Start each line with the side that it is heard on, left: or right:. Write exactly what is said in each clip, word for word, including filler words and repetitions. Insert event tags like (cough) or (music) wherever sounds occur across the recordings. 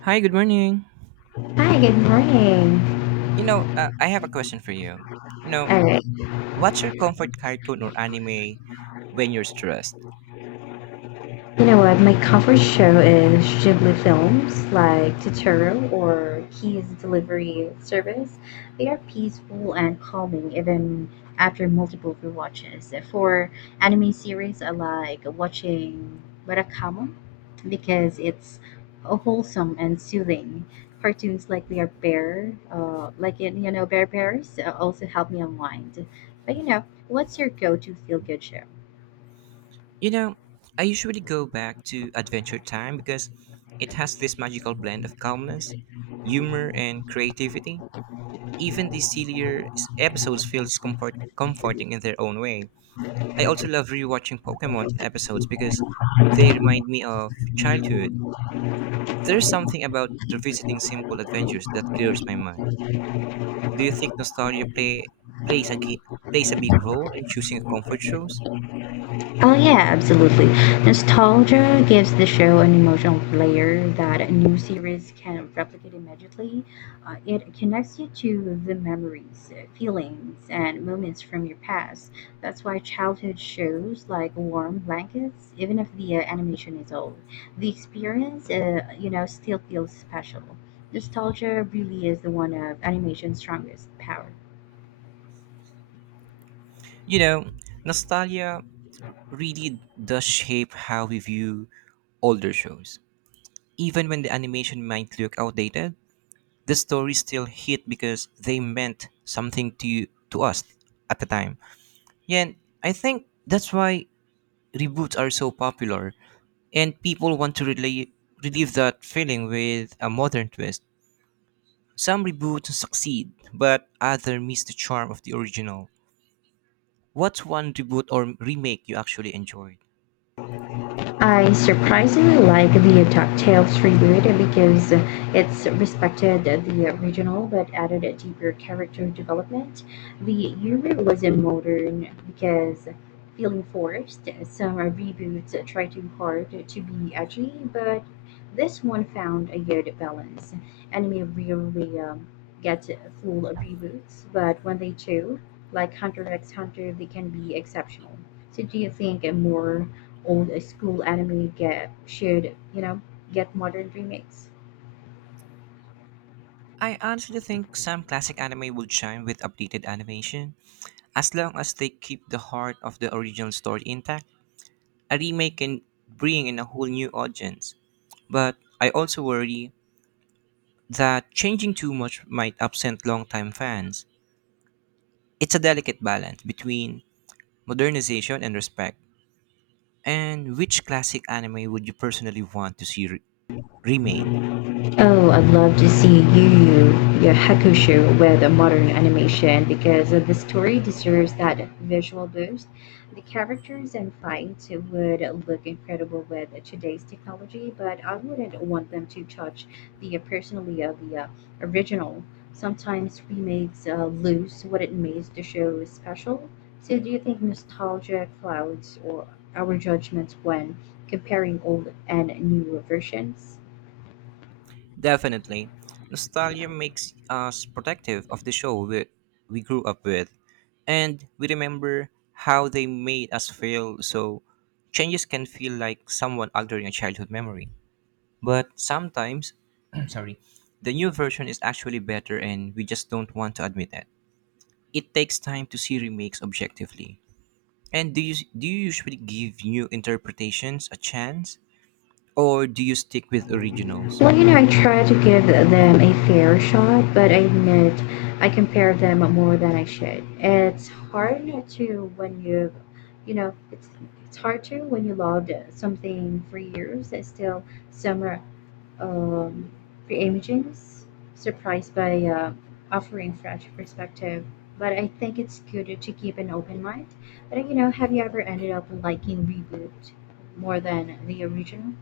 right: Hi, good morning.
left: Hi, good morning.
right: You know, uh, I have a question for you. You know,
left: All right.
right: what's your comfort cartoon or anime when you're stressed?
left: You know what? My comfort show is Ghibli films like Totoro or Key's Delivery Service. They are peaceful and calming even after multiple rewatches. For anime series, I like watching Murakami because it's wholesome and soothing. Cartoons like We Are Bear, uh, like in, you know, Bear Bears, uh, also help me unwind. But you know, what's your go-to feel-good show?
right: You know, I usually go back to Adventure Time because it has this magical blend of calmness, humor, and creativity. Even the sillier s- episodes feels comfort- comforting in their own way. I also love rewatching Pokemon episodes because they remind me of childhood. There's something about revisiting simple adventures that clears my mind. Do you think nostalgia play plays a gi- plays a big role in choosing comfort shows?
left: Oh yeah, absolutely. Nostalgia gives the show an emotional layer that a new series can replicate immediately. Uh, it connects you to the memories, feelings, and moments from your past. That's why childhood shows like Warm Blankets, even if the uh, animation is old, the experience, uh, you know, still feels special. Nostalgia really is the one of animation's strongest power.
right: You know, nostalgia really does shape how we view older shows. Even when the animation might look outdated, the stories still hit because they meant something to you, to us at the time. Yeah, and I think that's why reboots are so popular and people want to relive relive that feeling with a modern twist. Some reboots succeed, but others miss the charm of the original. What's one reboot or remake you actually enjoyed?
left: I surprisingly like the DuckTales reboot because it's respected the original but added a deeper character development. The humor wasn't modern because feeling forced. Some reboots try too hard to be edgy, but this one found a good balance. Anime rarely um, get full reboots, but when they do, like Hunter x Hunter, they can be exceptional. So, do you think a more old school anime get shared, you know, get modern remakes.
right: I honestly think some classic anime will shine with updated animation, as long as they keep the heart of the original story intact. A remake can bring in a whole new audience, but I also worry that changing too much might upset longtime fans. It's a delicate balance between modernization and respect. And which classic anime would you personally want to see re- remade.
left: Oh, I'd love to see Yu Yu Yu Hakusho with a modern animation because uh, the story deserves that visual boost. The characters and fights would look incredible with today's technology, but I wouldn't want them to touch the uh, personally of the uh, original. Sometimes remakes uh, lose what it makes the show special. So, do you think nostalgia clouds or our judgments when comparing old and new versions?
right: Definitely. Nostalgia makes us protective of the show we, we grew up with, and we remember how they made us feel, so changes can feel like someone altering a childhood memory. But sometimes, (clears throat) sorry, the new version is actually better, and we just don't want to admit that. It takes time to see remakes objectively. And do you do you usually give new interpretations a chance, or do you stick with originals?
left: Well, you know, I try to give them a fair shot, but I admit I compare them more than I should. It's hard to when you, you know, it's it's hard to when you loved something for years. It's still some are, um, reimages, surprised by uh, offering fresh perspective. But I think it's good to keep an open mind. But you know, have you ever ended up liking reboot more than the original?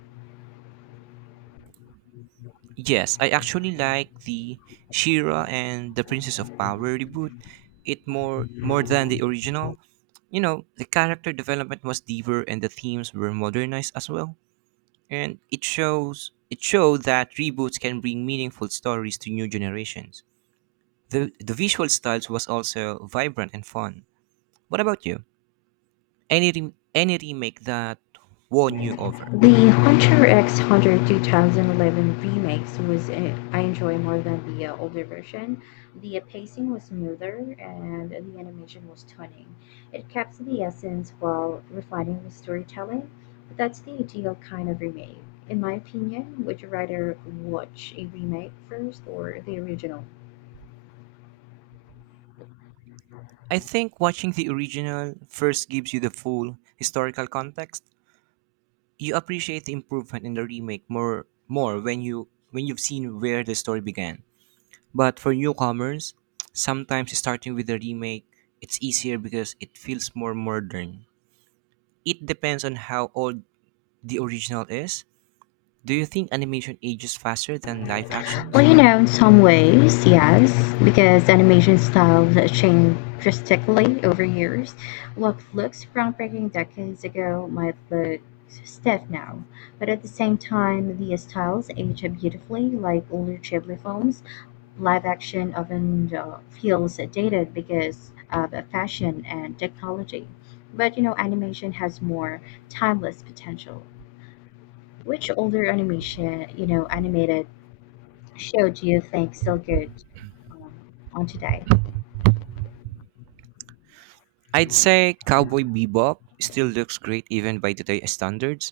right: Yes, I actually like the Shira and the Princess of Power reboot. It more more than the original. You know, the character development was deeper and the themes were modernized as well. And it shows it showed that reboots can bring meaningful stories to new generations. The the visual styles was also vibrant and fun. What about you? Any re- any remake that won you over?
left: The Hunter X Hunter twenty eleven remakes was uh, I enjoy more than the uh, older version. The uh, pacing was smoother and the animation was stunning. It kept the essence while refining the storytelling. But that's the ideal kind of remake. In my opinion, would you rather watch a remake first or the original?
right: I think watching the original first gives you the full historical context you appreciate the improvement in the remake more more when you when you've seen where the story began. But for newcomers, sometimes starting with the remake, it's easier because it feels more modern. It depends on how old the original is. Do you think animation ages faster than live
left: Well,
right: actions?
left: you know, in some ways, yes, because animation styles change drastically over years. What looks groundbreaking decades ago might look stiff now, but at the same time, these styles age beautifully, like older Ghibli films. Live action often uh, feels dated because of fashion and technology, but you know, animation has more timeless potential. Which older animation, you know, animated showed you think so good um, on today.
right: I'd say Cowboy Bebop still looks great even by today's standards.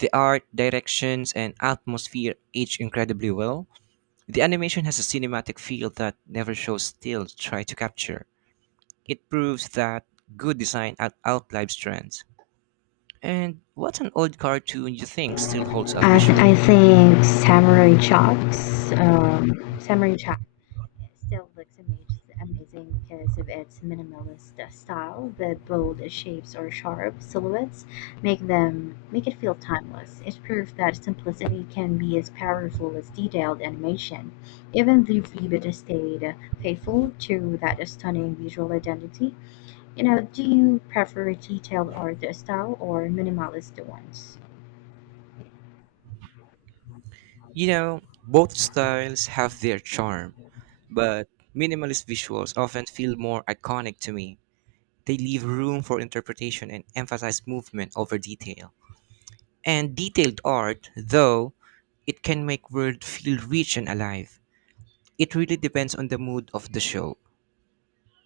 right: The art, directions, and atmosphere age incredibly well. The animation has a cinematic feel that never shows still try to capture. It proves that good design out- outlives trends. And what an old cartoon you think still holds up
left: I, th- I
right: visually.
left: think Samurai Chalks, um, Samurai Chalk still looks amazing because of its minimalist uh, style. The bold shapes or sharp silhouettes make them make it feel timeless. It's proof that simplicity can be as powerful as detailed animation. Even the Vibid stayed faithful to that stunning visual identity. You know, do you prefer detailed art style or minimalist ones?
right: You know, both styles have their charm, but minimalist visuals often feel more iconic to me. They leave room for interpretation and emphasize movement over detail. And detailed art, though, it can make world feel rich and alive. It really depends on the mood of the show.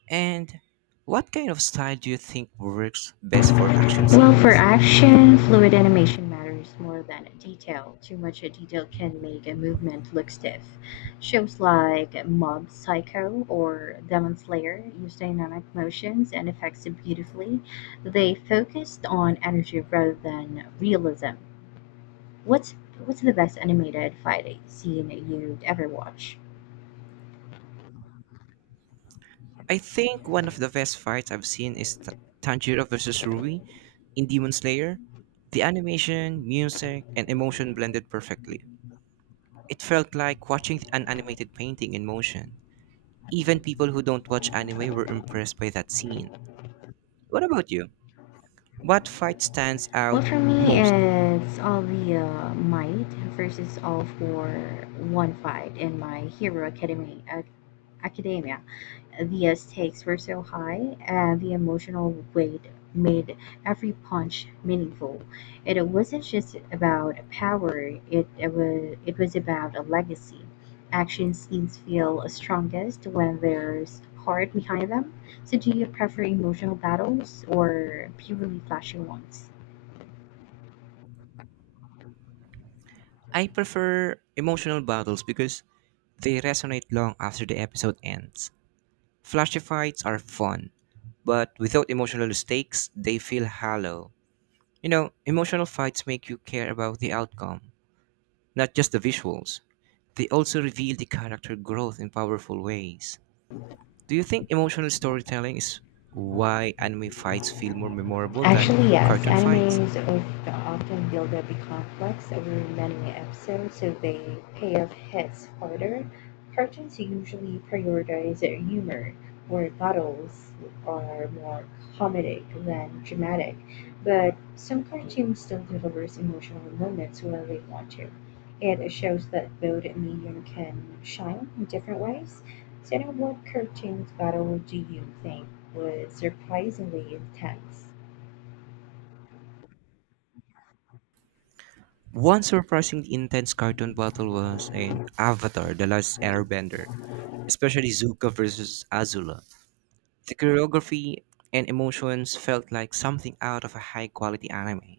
right: And what kind of style do you think works best for action
left: Well, for
right: scenes?
left: action, fluid animation matters more than detail. Too much detail can make a movement look stiff. Shows like Mob Psycho or Demon Slayer use dynamic motions and effects beautifully. They focused on energy rather than realism. What's what's the best animated fight scene you'd ever watch?
right: I think one of the best fights I've seen is Ta- Tanjiro versus Ruby in Demon Slayer. The animation, music, and emotion blended perfectly. It felt like watching an animated painting in motion. Even people who don't watch anime were impressed by that scene. What about you? What fight stands
left: Well,
right: out
left: for me,
right: most?
left: it's all the uh, might versus all for one fight in my Hero Academy, uh, Academia. The uh, stakes were so high, and the emotional weight made every punch meaningful. And it wasn't just about power; it, it was it was about a legacy. Action scenes feel strongest when there's heart behind them. So, do you prefer emotional battles or purely flashy ones?
right: I prefer emotional battles because they resonate long after the episode ends. Flashy fights are fun, but without emotional stakes, they feel hollow. You know, emotional fights make you care about the outcome, not just the visuals. They also reveal the character growth in powerful ways. Do you think emotional storytelling is why anime fights feel more memorable than
left: Actually, yes.
right: cartoon fights?
left: Animes of- often build up a complex over many episodes, so they pay off hits harder. Cartoons usually prioritize their humor, where battles are more comedic than dramatic, but some cartoons still delivers emotional moments when they want to. It shows that both medium can shine in different ways. So, now what cartoons battle do you think was surprisingly intense?
right: One surprisingly intense cartoon battle was in Avatar The Last Airbender, especially Zuko versus Azula. The choreography and emotions felt like something out of a high quality anime.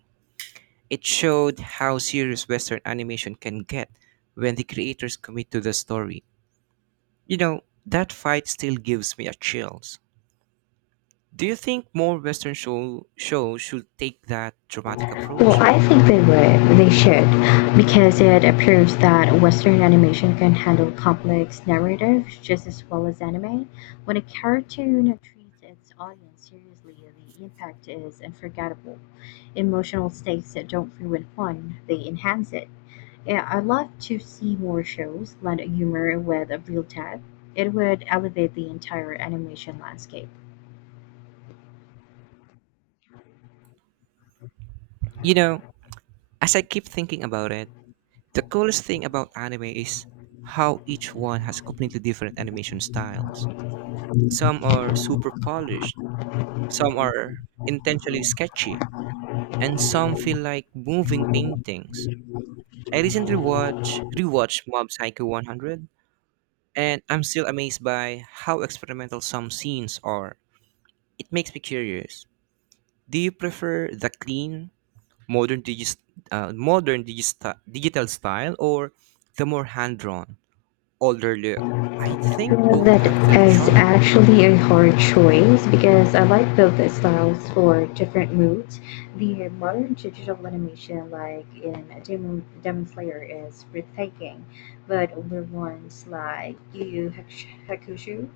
right: It showed how serious Western animation can get when the creators commit to the story. You know, that fight still gives me a chills. Do you think more Western show shows should take that dramatic
left: Well,
right: approach?
left: I think they would. They should, because it approves that Western animation can handle complex narratives just as well as anime. When a cartoon treats its audience seriously, the impact is unforgettable. Emotional stakes that don't ruin fun, they enhance it. Yeah, I'd love to see more shows blend humor with a real depth. It would elevate the entire animation landscape.
right: You know, as I keep thinking about it, the coolest thing about anime is how each one has completely different animation styles. Some are super polished. Some are intentionally sketchy, and some feel like moving paintings. I recently watched rewatched Mob Psycho one hundred, and I'm still amazed by how experimental some scenes are. It makes me curious. Do you prefer the clean, modern digis- uh, modern digista- digital style or the more hand-drawn, older look? I think both
left: That
right: have their
left: is
right: charm.
left: actually a hard choice because I like both styles for different moods. The modern digital animation, like in Demon, Demon Slayer, is breathtaking, but older ones like Yu Yu Hakush- Hakusho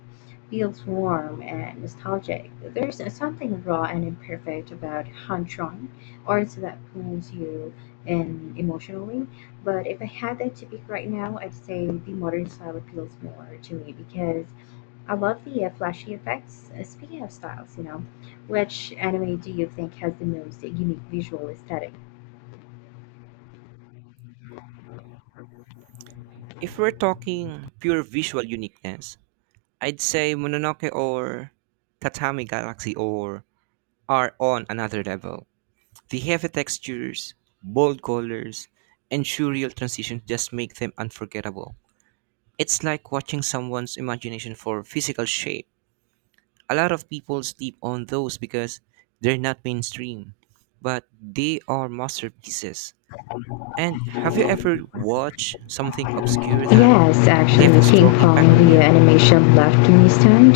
left: feels warm and nostalgic. There's something raw and imperfect about Hantron, arts that pulls you in emotionally. But if I had that to pick right now, I'd say the modern style appeals more to me because I love the uh, flashy effects. Uh, speaking of styles, you know, which anime do you think has the most unique visual aesthetic?
right: If we're talking pure visual uniqueness, I'd say Mononoke or Tatami Galaxy or are on another level. The heavy textures, bold colors, and surreal transitions just make them unforgettable. It's like watching someone's imagination for physical shape. A lot of people sleep on those because they're not mainstream, but they are masterpieces. And have you ever watched something obscure that
left: Yes,
right: left
left: actually,
right: a strong impact on
left: ping-pong, the
right: you?
left: animation left me stunned.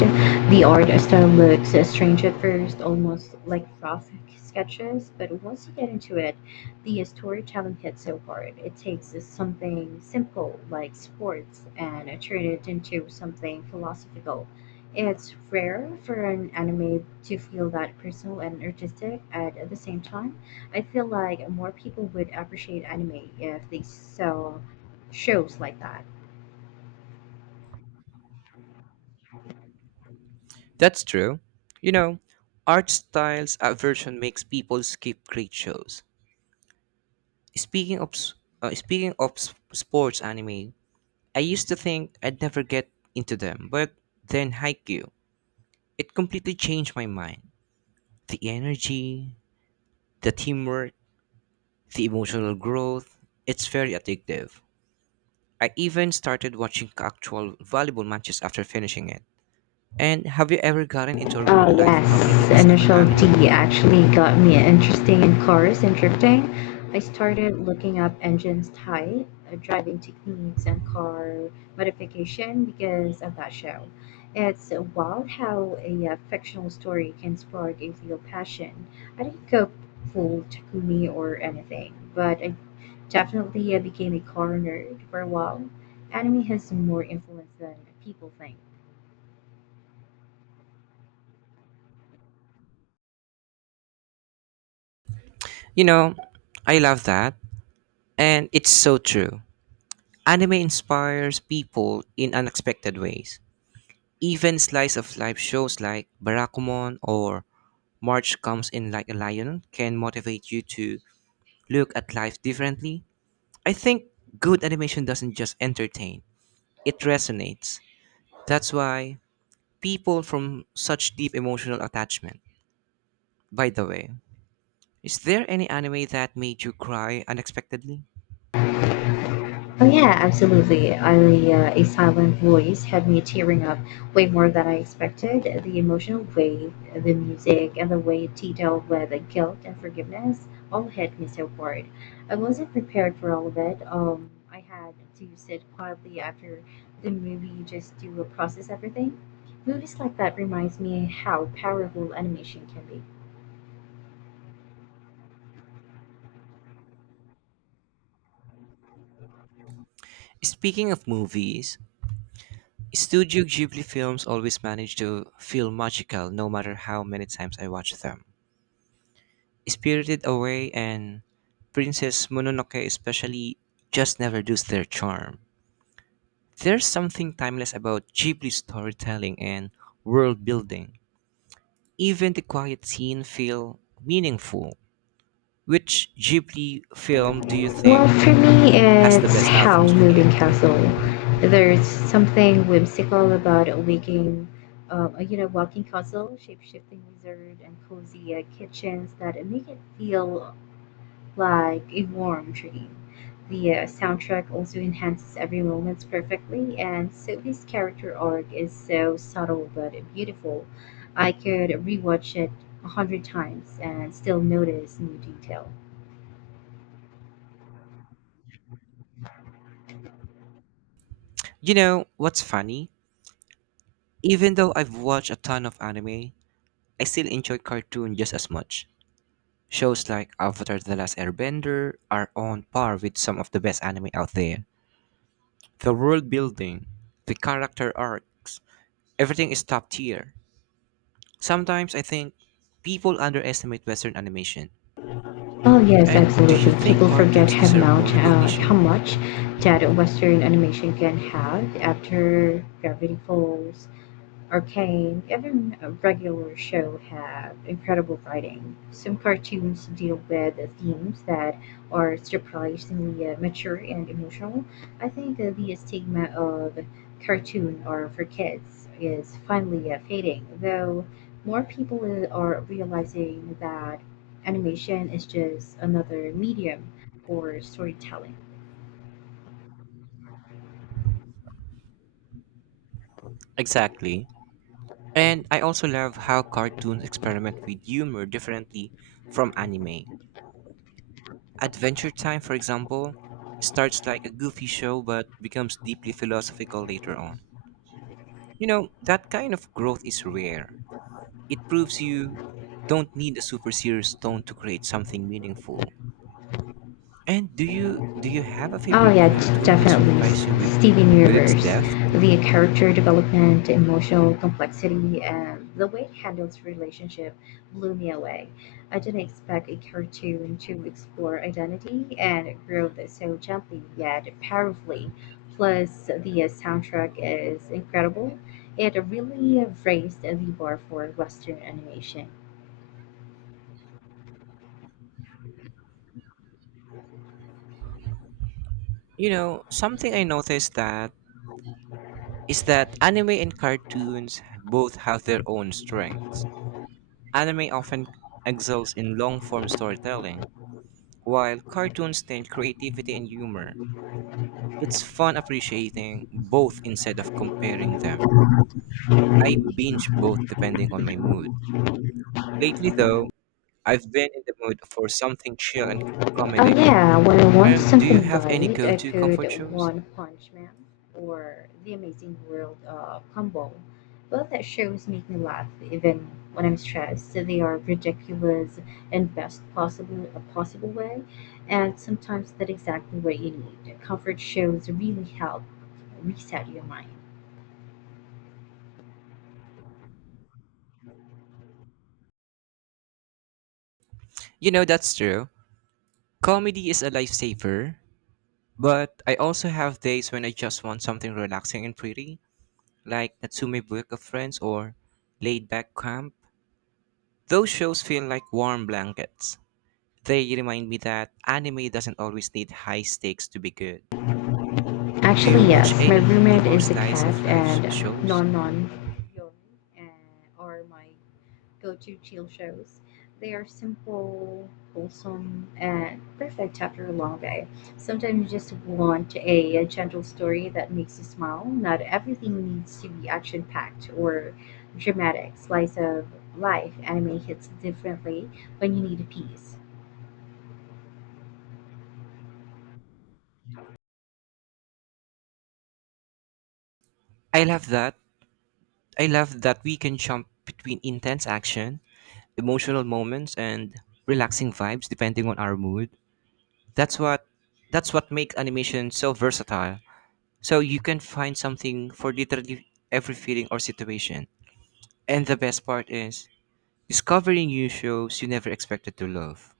left: The art style looks uh, strange at first, almost like rough sketches, but once you get into it, the storytelling hits so hard. It takes something simple like sports and turns it into something philosophical. It's rare for an anime to feel that personal and artistic at the same time. I feel like more people would appreciate anime if they saw shows like that.
right: That's true. You know, art styles aversion makes people skip great shows. Speaking of s- uh, speaking of s- sports anime, I used to think I'd never get into them, but then Haikyuu, it completely changed my mind. The energy, the teamwork, the emotional growth, it's very addictive. I even started watching actual volleyball matches after finishing it. And have you ever gotten into a real
left: Oh,
right: life hobby
left: yes.
right: because of an
left: Initial
right: anime?
left: D actually got me interesting in cars and drifting. I started looking up engines type, uh, driving techniques, and car modification because of that show. It's wild how a uh, fictional story can spark a real passion. I didn't go full Takumi or anything, but I definitely uh, became a car nerd for a while. Anime has more influence than people think.
right: You know, I love that. And it's so true. Anime inspires people in unexpected ways. Even slice of life shows like Barakumon or March Comes in Like a Lion can motivate you to look at life differently. I think good animation doesn't just entertain, it resonates. That's why people from such deep emotional attachment. By the way, is there any anime that made you cry unexpectedly?
left: Oh yeah, absolutely. I, uh, a silent voice had me tearing up way more than I expected. The emotional weight, the music, and the way it detailed with guilt and forgiveness all hit me so hard. I wasn't prepared for all of it. Um, I had to sit quietly after the movie just to process everything. Movies like that reminds me how powerful animation can be.
right: Speaking of movies, Studio Ghibli films always manage to feel magical no matter how many times I watch them. Spirited Away and Princess Mononoke especially just never lose their charm. There's something timeless about Ghibli storytelling and world building. Even the quiet scene feel meaningful. Which Ghibli film do you
left: Well,
right: think
left: for me,
right: has the
left: it's
right: best
left: How Moving
right: atmosphere?
left: Castle. There's something whimsical about a waking, uh, you know, walking castle, shape-shifting wizard, and cozy uh, kitchens that make it feel like a warm dream. The uh, soundtrack also enhances every moment perfectly, and Sophie's character arc is so subtle but beautiful. I could rewatch it a hundred times and still notice new detail.
right: You know, what's funny? Even though I've watched a ton of anime, I still enjoy cartoon just as much. Shows like Avatar The Last Airbender are on par with some of the best anime out there. The world building, the character arcs, everything is top tier. Sometimes I think people underestimate Western animation.
left: Oh yes,
right: And do you
left: absolutely.
right: think
left: People forget
right: cartoons
left: how
right: deserve more
left: much uh, how
right: recognition?
left: much that Western animation can have after Gravity Falls. Arcane, every regular show have incredible writing. Some cartoons deal with themes that are surprisingly uh, mature and emotional. I think uh, the stigma of cartoon are for kids is finally uh, fading, though more people uh, are realizing that animation is just another medium for storytelling.
right: Exactly. And I also love how cartoons experiment with humor differently from anime. Adventure Time, for example, starts like a goofy show but becomes deeply philosophical later on. You know, that kind of growth is rare. It proves you don't need a super serious tone to create something meaningful. And do you do you have a
left: Oh
right: favorite
left: yeah, d-
right: cartoon that
left: definitely.
right: surprised you
left: S-
right: with
left: Steven
right: with its
left: Universe,
right: depth?
left: the character development, emotional complexity, and the way it handles relationship blew me away. I didn't expect a cartoon to explore identity and growth so gently yet powerfully. Plus, the uh, soundtrack is incredible. It really raised the bar for Western animation.
right: You know, something I noticed that is that anime and cartoons both have their own strengths. Anime often excels in long-form storytelling, while cartoons tend creativity and humor. It's fun appreciating both instead of comparing them. I binge both depending on my mood. Lately, though, I've been in the mood for something chill and
left: Oh
right: comedy.
left: yeah, when I want
right: And do you
left: something
right: have any
left: light,
right: go
left: I
right: to
left: put
right: comfort shows?
left: One Punch Man or The Amazing World of Gumball. Both that shows make me laugh even when I'm stressed. So they are ridiculous in best possible a possible way, and sometimes that's exactly what you need. Comfort shows really help reset your mind.
right: You know, that's true. Comedy is a lifesaver, but I also have days when I just want something relaxing and pretty, like Natsume Book of Friends or Laid Back Camp. Those shows feel like warm blankets. They remind me that anime doesn't always need high stakes to be good. Do you
left: Actually,
right: watch
left: yes. My
right: any healing
left: roommate
right: or
left: is a
right: slice
left: cat,
right: of life sh-
left: and
right: shows?
left: Non Non Yon uh, are my go to chill shows. They are simple, wholesome, and perfect after a long day. Sometimes you just want a, a gentle story that makes you smile. Not everything needs to be action packed or dramatic. Slice of life anime hits differently when you need a piece.
right: I love that. I love that we can jump between intense action, emotional moments, and relaxing vibes depending on our mood. That's what that's what makes animation so versatile. So you can find something for literally every feeling or situation. And the best part is discovering new shows you never expected to love.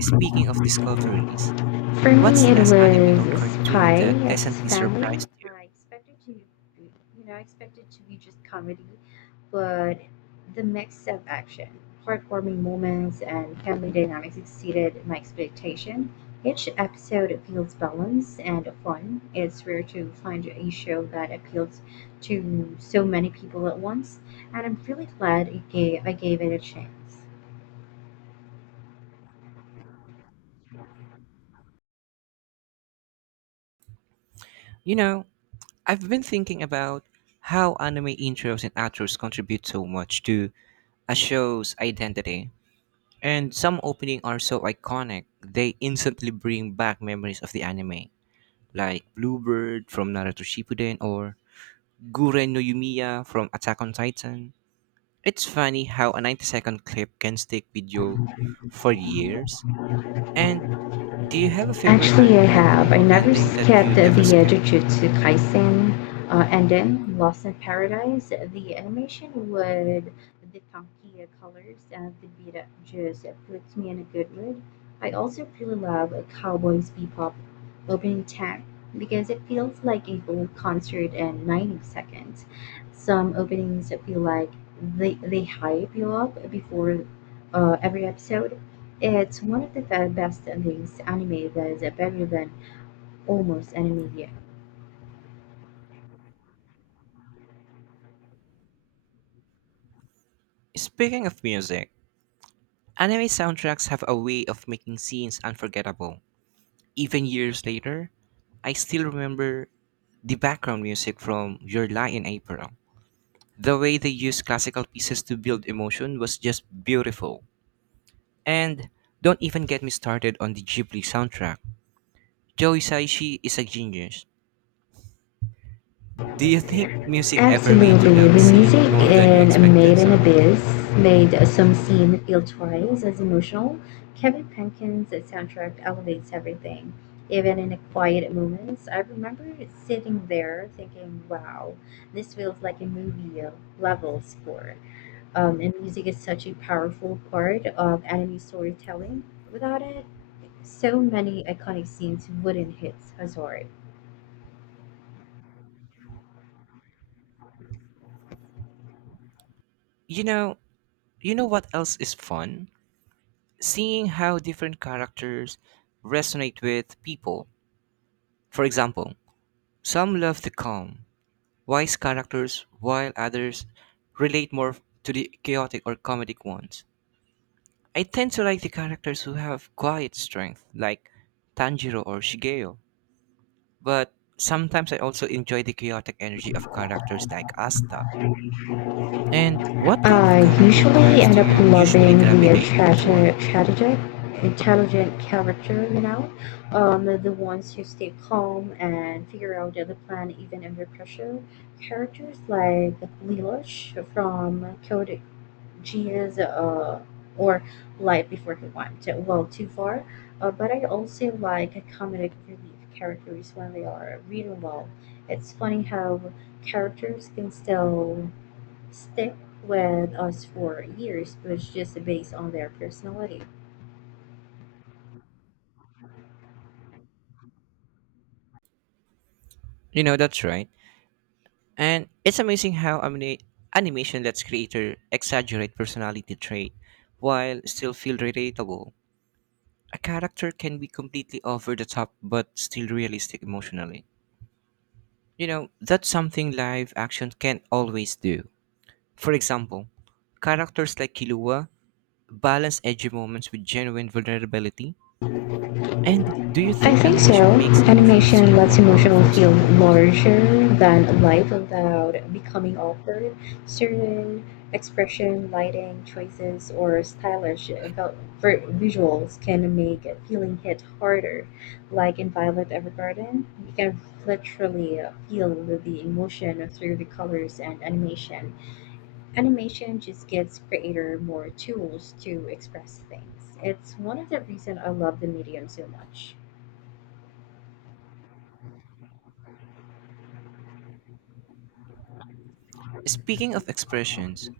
right: Speaking of discoveries,
left: For
right: what's
left: me,
right: the
left: it
right: last anime or
left: was
right: cartoon
left: Spy
right: that
left: X
right: pleasantly
left: Family.
right: surprised you?
left: I expected to, you know, I expected to be just comedy, but the mix of action, heartwarming moments, and family dynamics exceeded my expectation. Each episode feels balanced and fun. It's rare to find a show that appeals to so many people at once, and I'm really glad it gave, I gave it a chance.
right: You know, I've been thinking about how anime intros and outros contribute so much to a show's identity. And some opening are so iconic, they instantly bring back memories of the anime, like Bluebird from Naruto Shippuden or Guren no Yumiya from Attack on Titan. It's funny how a ninety-second clip can stick with you for years. And do you have a favorite
left: Actually, I
right: anime
left: have.
right: opening
left: I
right: or
left: never
right: ending that
left: skipped
right: you
left: the
right: never
left: uh,
right: skip?
left: Jujutsu Kaisen uh, and then Lost in Paradise. The animation with the funky colors and the beat up just puts me in a good mood. I also really love Cowboys Bebop opening tag because it feels like a whole concert in ninety seconds. Some openings feel like they, they hype you up before uh, every episode it's one of the fa- best things anime that is better than almost any media.
right: Speaking of music, anime soundtracks have a way of making scenes unforgettable. Even years later, I still remember the background music from Your Lie in April. The way they used classical pieces to build emotion was just beautiful. And don't even get me started on the Ghibli soundtrack. Joe Hisaishi is a genius. Do you think music ever made you
left: Absolutely,
right: love a
left: the music
right: scene more than you
left: in
right: expected?
left: Made in
right: Sorry.
left: Abyss made some scene feel twice as emotional. Kevin Penkin's soundtrack elevates everything. Even in the quiet moments, I remember sitting there thinking, wow, this feels like a movie level score. Um, and music is such a powerful part of anime storytelling. Without it, so many iconic scenes wouldn't hit Hazard.
right: You know, you know what else is fun? Seeing how different characters resonate with people. For example, some love the calm, wise characters, while others relate more to the chaotic or comedic ones. I tend to like the characters who have quiet strength, like Tanjiro or Shigeo, but sometimes I also enjoy the chaotic energy of characters like Asta. And what kind of
left: I
right: character
left: usually
right: types do
left: end up
right: you usually
left: loving the uh,
right: gravitate
left: tragi-
right: toward?
left: tragic, intelligent character, you know, um, the the ones who stay calm and figure out the plan even under pressure. Characters like Lelouch from Code she is uh or light before he went well too far. Uh, but I also like comedic relief characters when they are written well. It's funny how characters can still stick with us for years, but it's just based on their personality.
right: You know, that's right. And it's amazing how anima- animation lets creator exaggerate personality trait while still feel relatable. A character can be completely over the top but still realistic emotionally. You know, that's something live action can not always do. For example, characters like Killua balance edgy moments with genuine vulnerability. And do you
left: I
right: think
left: think so.
right: animation makes emotional
left: Animation
right: scene more
left: lets emotion
right: powerful
left: feel
right: sometimes?
left: larger than life without becoming awkward. Certain expression, lighting choices, or stylish vel- ver- visuals can make a feeling hit harder. Like in Violet Evergarden, you can literally feel the emotion through the colors and animation. Animation just gives creator more tools to express things. It's one of the reasons I love the medium so much.
right: Speaking of expressions,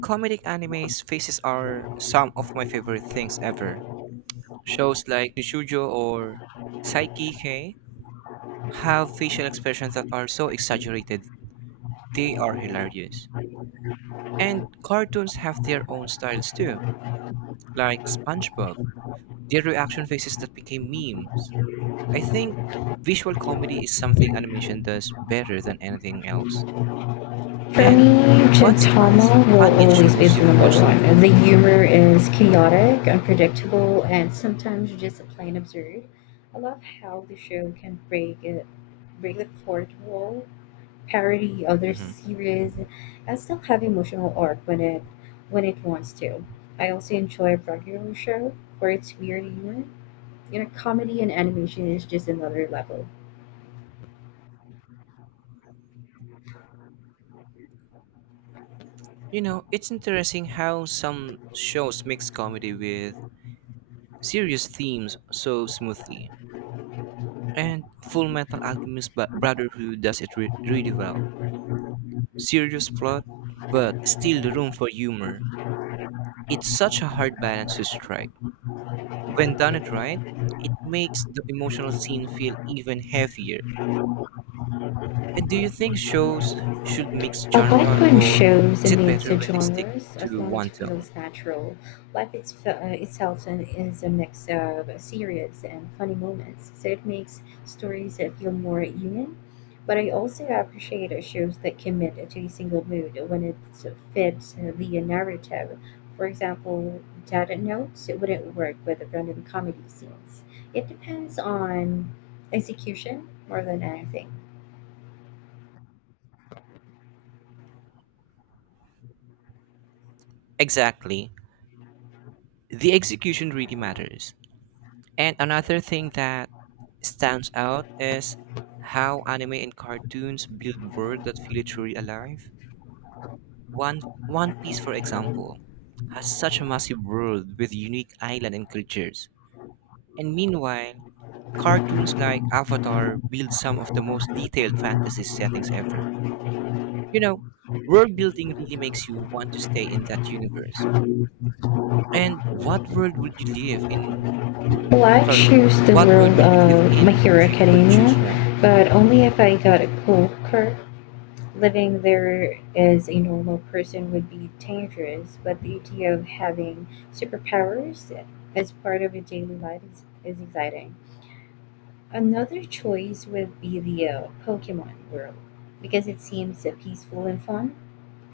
right: comedic anime's faces are some of my favorite things ever. Shows like Nichujou or Saikike have facial expressions that are so exaggerated, they are hilarious. And cartoons have their own styles too, like SpongeBob, their reaction faces that became memes. I think visual comedy is something animation does better than anything else.
left: For
right: And
left: me,
right: what's the funniest,
left: Gintama will
right: funniest
left: always be
right: shows
left: the
right: you've
left: number
right: watched so
left: one. The
right: far?
left: humor is chaotic, unpredictable, and sometimes just plain absurd. I love how the show can break it, break the fourth wall, parody other
right: Mhm.
left: series, and still have emotional arc when it when it wants to. I also enjoy regular show for its weird humor. You know, comedy and animation is just another level.
right: You know, it's interesting how some shows mix comedy with serious themes so smoothly. And Full Metal Alchemist Bro- Brotherhood does it re- really well. Serious plot, but still the room for humor. It's such a hard balance to strike. When done it right, it makes the emotional scene feel even heavier. And do you think shows should mix
left: A white
right: genre,
left: one
right: or
left: shows
right: is
left: a
right: it better
left: mix
right: when
left: of
right: they stick
left: genres as
right: to
left: long as
right: one
left: it
right: tone?
left: feels natural. Life it's, uh, itself and is a mix of serious and funny moments, so it makes stories that feel more human. But I also appreciate shows that commit to a single mood when it fits the narrative. For example, Dead Notes it wouldn't work with random comedy scenes. It depends on execution more than anything.
right: Exactly. The execution really matters. And another thing that stands out is how anime and cartoons build world that feel truly alive. One One Piece, for example, has such a massive world with unique island and creatures. And meanwhile, cartoons like Avatar build some of the most detailed fantasy settings ever. You know, world building really makes you want to stay in that universe. And what world would you live in? wo-
left: Well, I
right: Sorry,
left: choose the
right: what world
left: world
right: would you live
left: of My
right: in
left: Hero
right: if you could
left: Academia,
right: choose one?
left: but only if I got a cool card. Living there as a normal person would be dangerous, but the idea of having superpowers as part of a daily life is, is exciting. Another choice would be the uh, Pokemon world, because it seems uh, peaceful and fun.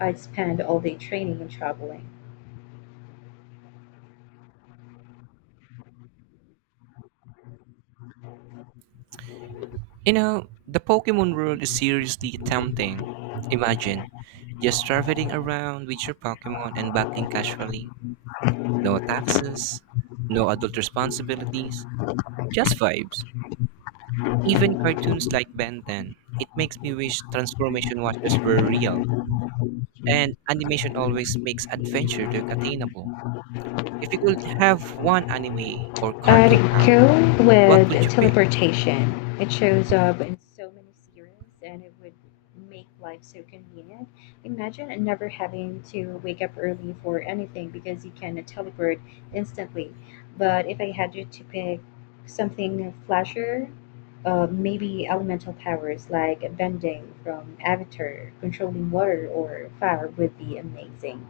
left: I'd spend all day training and traveling.
right: You know, the Pokemon world is seriously tempting. Imagine, just traveling around with your Pokemon and battling casually. No taxes, no adult responsibilities, just vibes. Even cartoons like Ben ten. It makes me wish transformation watches were real. And animation always makes adventure look attainable. If you could have one anime or
left: I'd
right: cartoon
left: go
right: power, what
left: with
right: would you pick?
left: teleportation. It shows up in so many series and it would make life so convenient. Imagine never having to wake up early for anything because you can teleport instantly. But if I had to to pick something flasher, uh, maybe elemental powers like bending from Avatar, controlling water or fire would be amazing.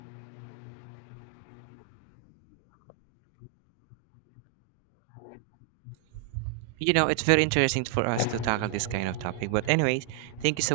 right: You know, it's very interesting for us to tackle this kind of topic. But anyways, thank you so